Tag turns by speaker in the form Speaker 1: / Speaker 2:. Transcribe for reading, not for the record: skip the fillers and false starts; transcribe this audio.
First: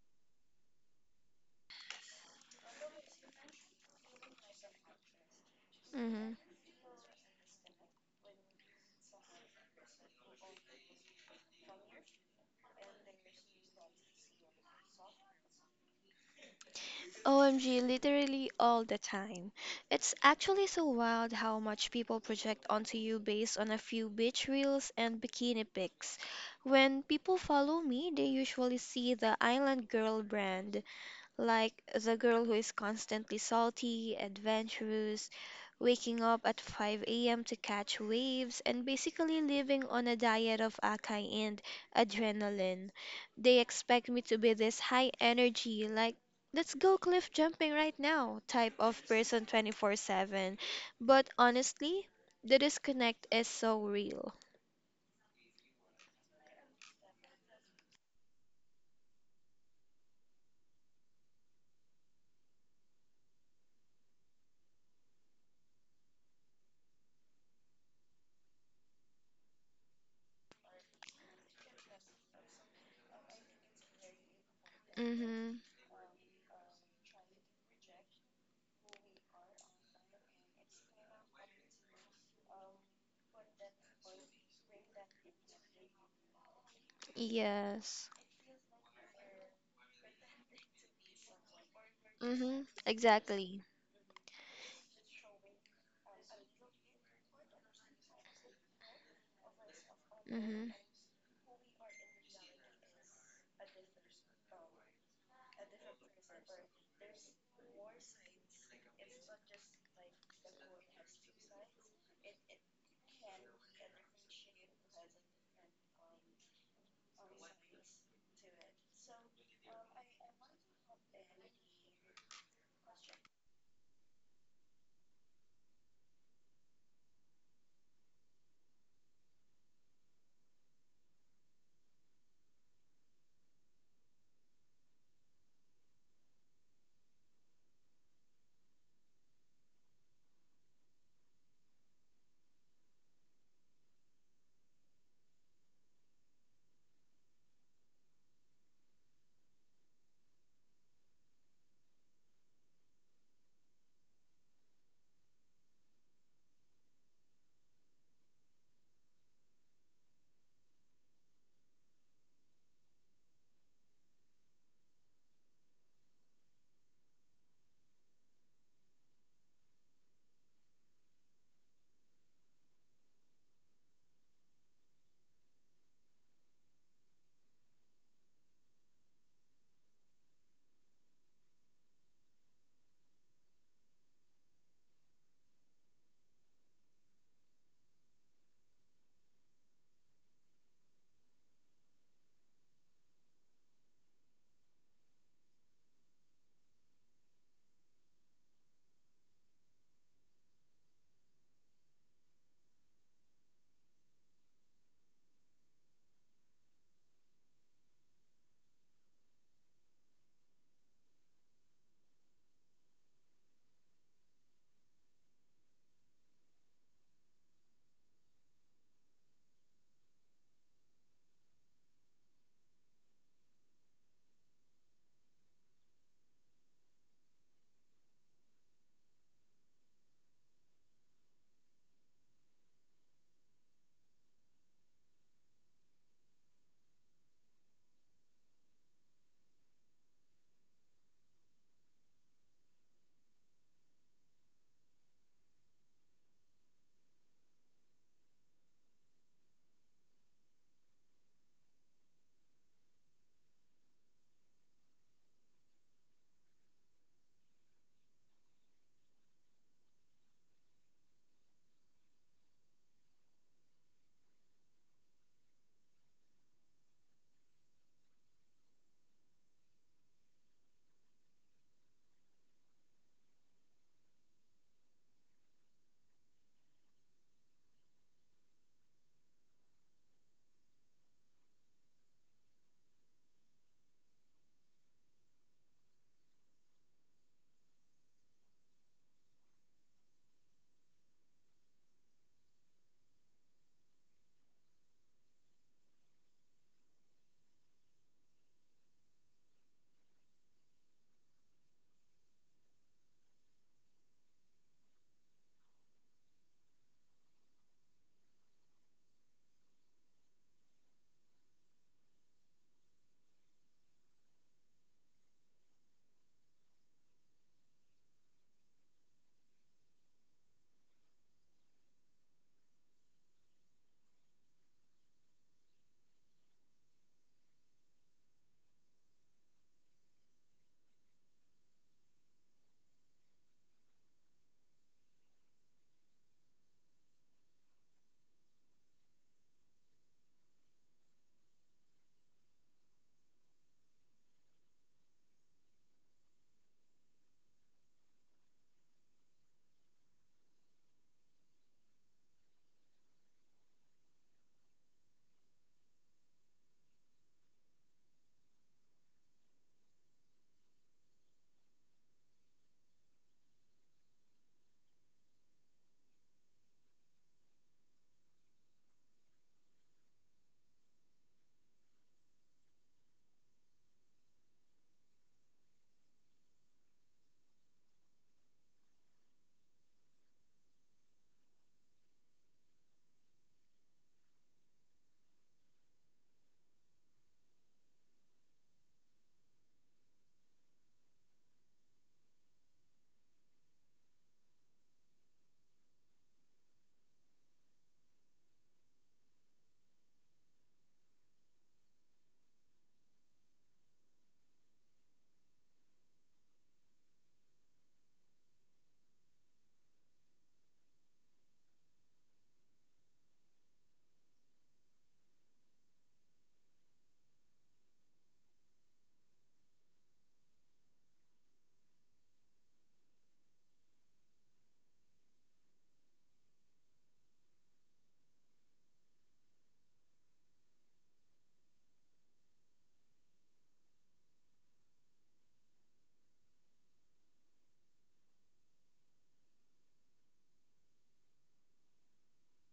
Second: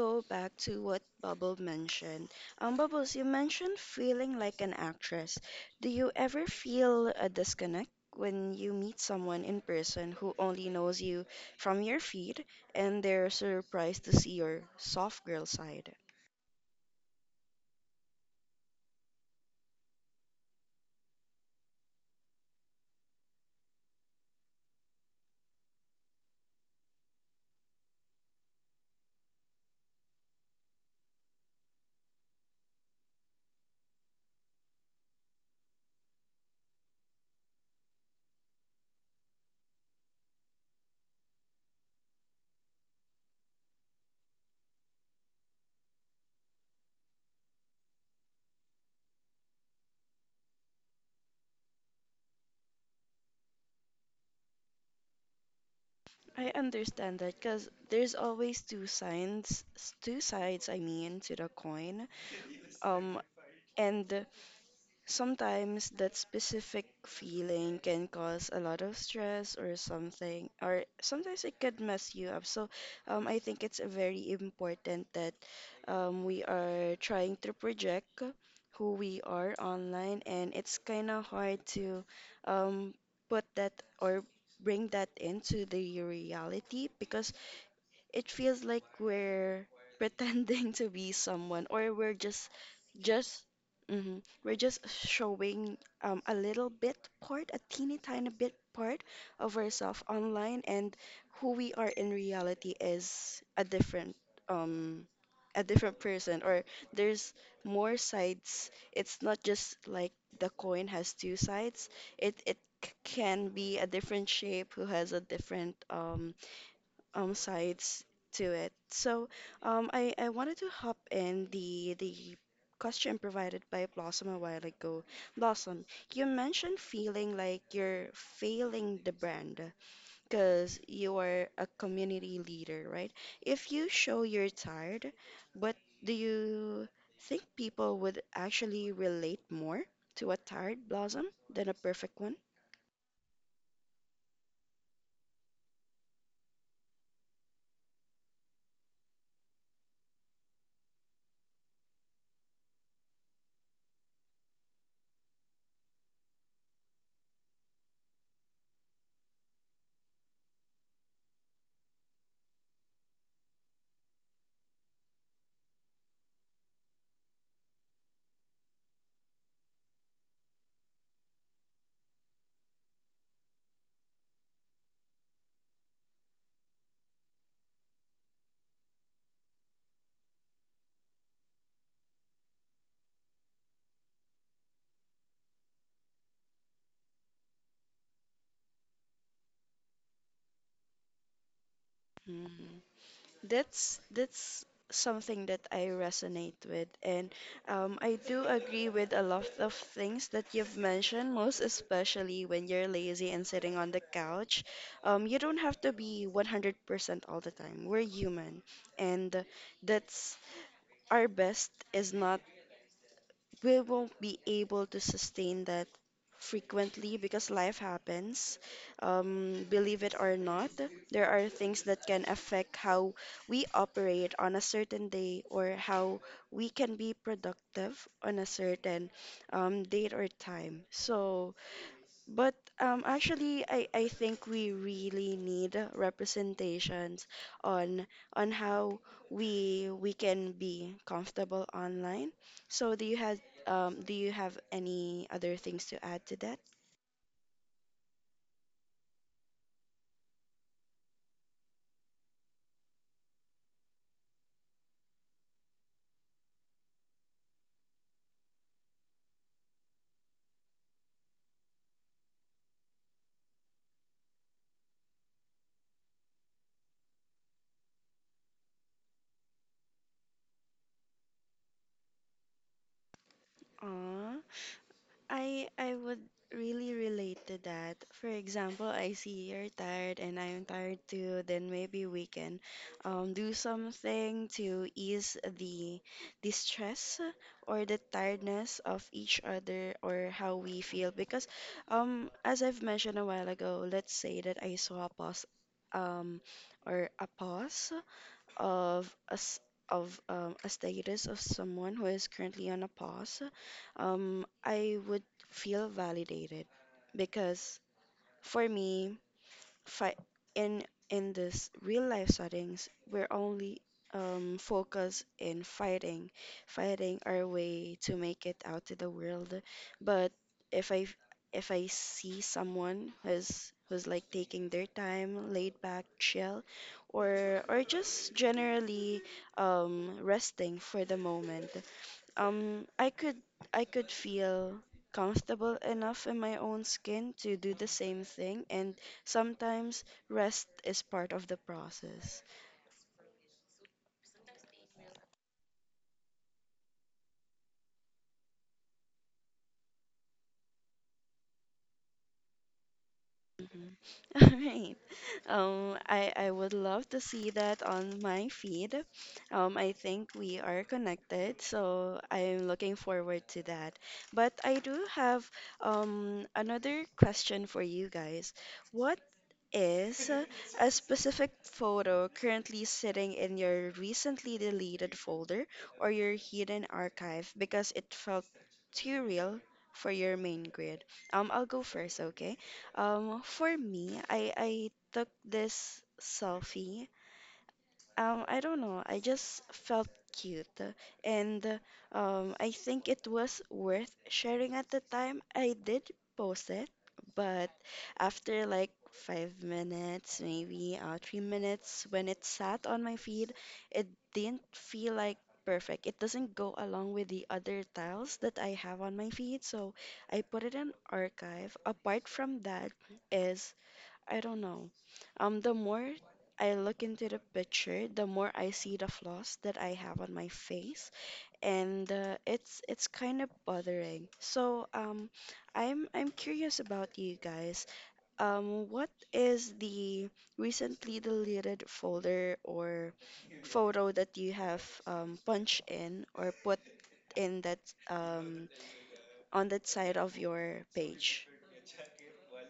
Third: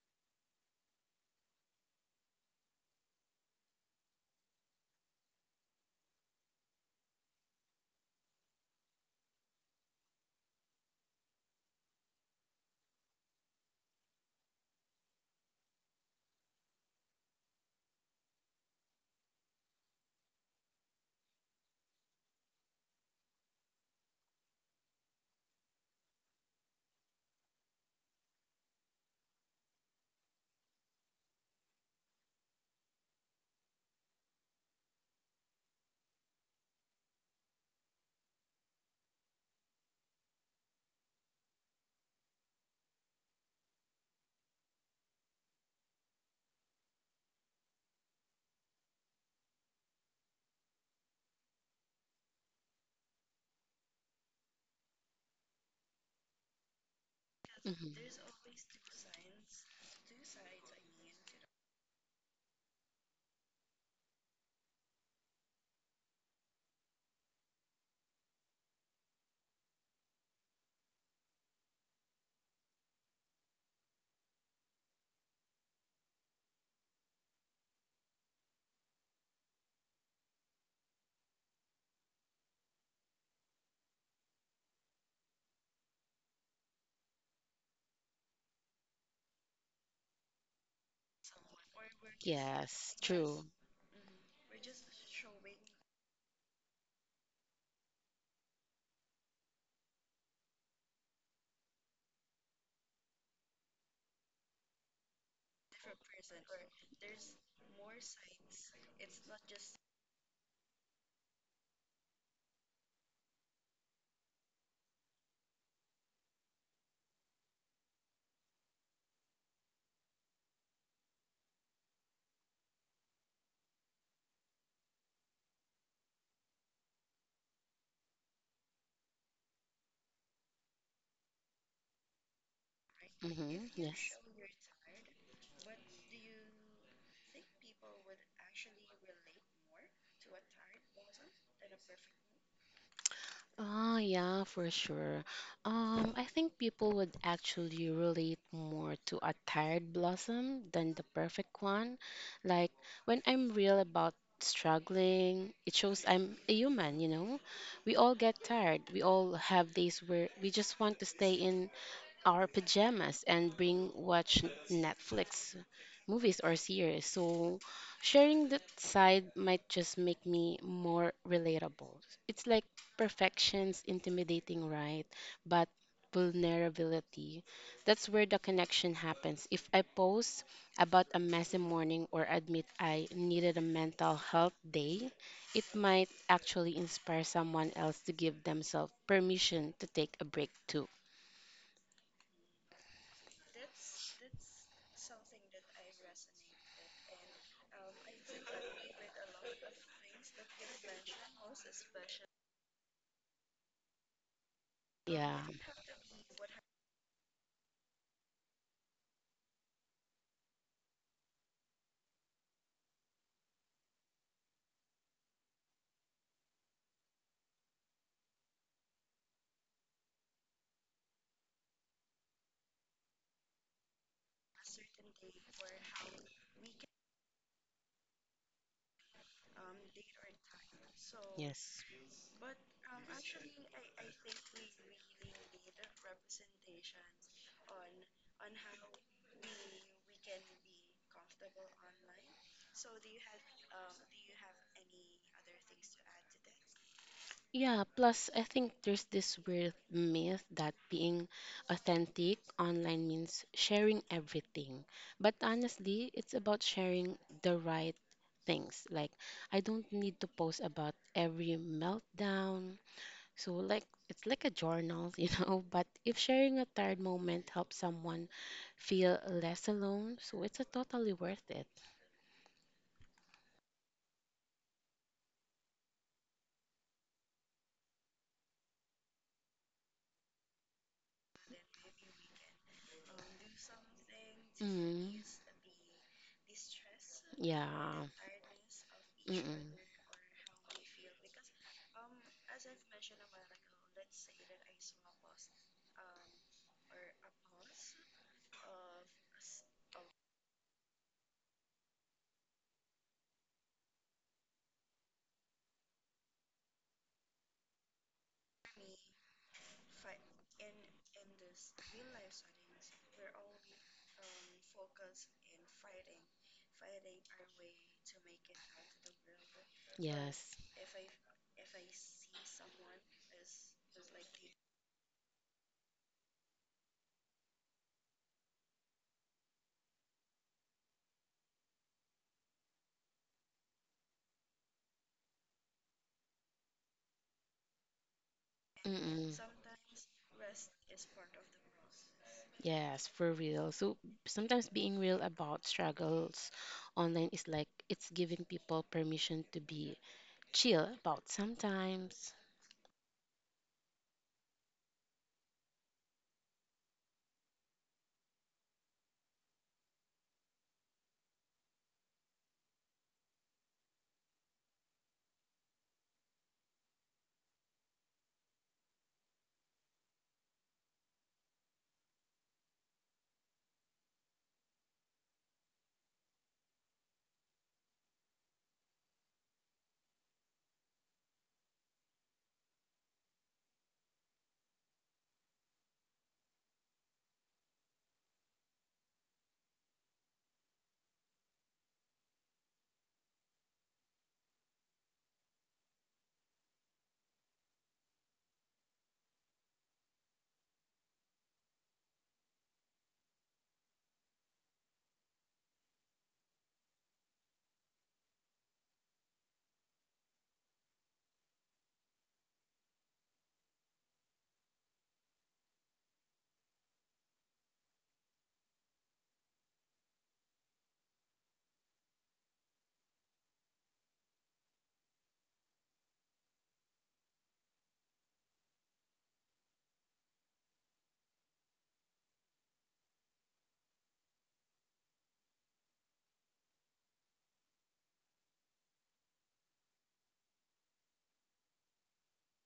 Speaker 1: go back to what Bubble mentioned. Bubbles, you mentioned feeling like an actress. Do you
Speaker 2: Mhm.
Speaker 1: ever feel a disconnect when you meet someone in person who only knows you from your feed and they're surprised to see your soft girl side?
Speaker 2: OMG, literally all the time. It's actually so wild how much people project onto you based on a few beach reels and bikini pics. When people follow me, they usually see the island girl brand, like the girl who is constantly salty, adventurous, waking up at 5 a.m. to catch waves, and basically living on a diet of acai and adrenaline. They expect me to be this high energy, like, let's go cliff jumping right now type of person 24/7. But honestly, the disconnect is so real.
Speaker 1: I understand that because there's
Speaker 3: Mhm.
Speaker 1: always two sides, I mean, to the coin. Um, and Sometimes that specific feeling can cause a lot of stress or something, or sometimes it could mess you up. So I think it's very important that
Speaker 2: Mhm.
Speaker 1: we are trying to project who we are online, and it's kind of hard to um, put that or bring that into the reality because
Speaker 2: Yes.
Speaker 1: it feels like we're pretending to be someone or
Speaker 2: Mhm.
Speaker 3: Yes,
Speaker 1: just
Speaker 3: true.
Speaker 2: Exactly.
Speaker 1: we're just showing a little bit part a teeny tiny bit part of ourselves online,
Speaker 2: Mhm.
Speaker 1: and who we are in reality is um a different person, or there's more sides. It's not just like the coin has two sides. It can be a different shape who has a different sides to it. So I wanted to hop in the question provided by Blossom a while ago. Blossom, you mentioned feeling like you're failing the brand because you are a community leader, right? If you
Speaker 3: Yes.
Speaker 1: show you're tired, but do you think people would actually relate more to a tired blossom than a perfect one?
Speaker 3: Oh, yeah, for sure. I think people would actually relate more to a tired blossom than the perfect one. Like, when I'm real about struggling, it shows I'm a human, you know? We all get tired. We all have days where we just want to stay in our pajamas and bring watch Netflix movies or series. So sharing that side might just make me more relatable. It's like perfection's intimidating, right? But vulnerability. That's where the connection happens. If I post about a messy morning or admit I needed a mental health day, it might actually inspire someone else to give themselves permission to take a break too.
Speaker 1: Hmm. That's something that I resonate with, and I do agree with a lot of things that you've mentioned. Most especially when you're lazy and sitting on the couch,
Speaker 3: Yeah.
Speaker 1: you don't have to be 100% all the time. We're human, and that's our best is not, we won't be able to sustain that frequently because life happens. Believe it or not, there are things that can affect how we operate on a certain day or how we can be productive on a certain date or time. So,
Speaker 3: Yes.
Speaker 1: but actually, I think we really need representations on on how we can be comfortable online. So do you have any other things to add to that?
Speaker 3: Yeah, plus I think there's this weird myth that being authentic online means sharing everything. But honestly, it's about sharing the right things. Like I don't need to post about every meltdown. So like it's like a journal, you know, but if sharing a tired moment helps someone feel less alone, so it's a totally worth it.
Speaker 1: I would really relate to that. For example, I see you're tired and I am tired too, then maybe we can do something to
Speaker 3: Mm,
Speaker 1: ease the stress or the
Speaker 3: yeah.
Speaker 1: tiredness of each
Speaker 3: Mm-mm.
Speaker 1: other, or how we feel. Because as I've mentioned a while ago, let's say that I saw a pause um or a pause of a s of a status of someone who is currently on a pause. I would feel validated because for me, fi- in in this real life settings, we're only focused in fighting fighting our way to make it out to the world. But
Speaker 3: Yes.
Speaker 1: if i if I see someone who's who's like taking their time, laid back, chill, or just generally resting for the moment, um, I could I could feel comfortable enough in my own skin to do the same thing, and
Speaker 3: Mm-mm.
Speaker 1: sometimes rest is part of the process.
Speaker 3: Yes, for real. So sometimes being real about struggles online is like it's giving people permission to be chill about sometimes.
Speaker 1: Mhm. All right. I would love to see that on my feed. I think we are connected, so I'm looking forward to that. But I do have another question for you guys. What is a specific photo currently sitting in your recently deleted folder or your hidden archive because it felt too real for your main grid? I'll go first, okay? For me, I took this selfie. I don't know. I just felt cute, and I think it was worth sharing at the time. I did post it, but after like 5 minutes, maybe 3 minutes, when it sat on my feed, it didn't feel like perfect. It doesn't go along with the other tiles that I have on my feed, so I put it in archive. Apart from that, is I don't know. The more I look into the picture, the more I see the flaws that I have on my face, and it's kind of bothering. So I'm curious about you guys. What is the recently deleted folder or photo that you have punched in or put in that on that side of your page?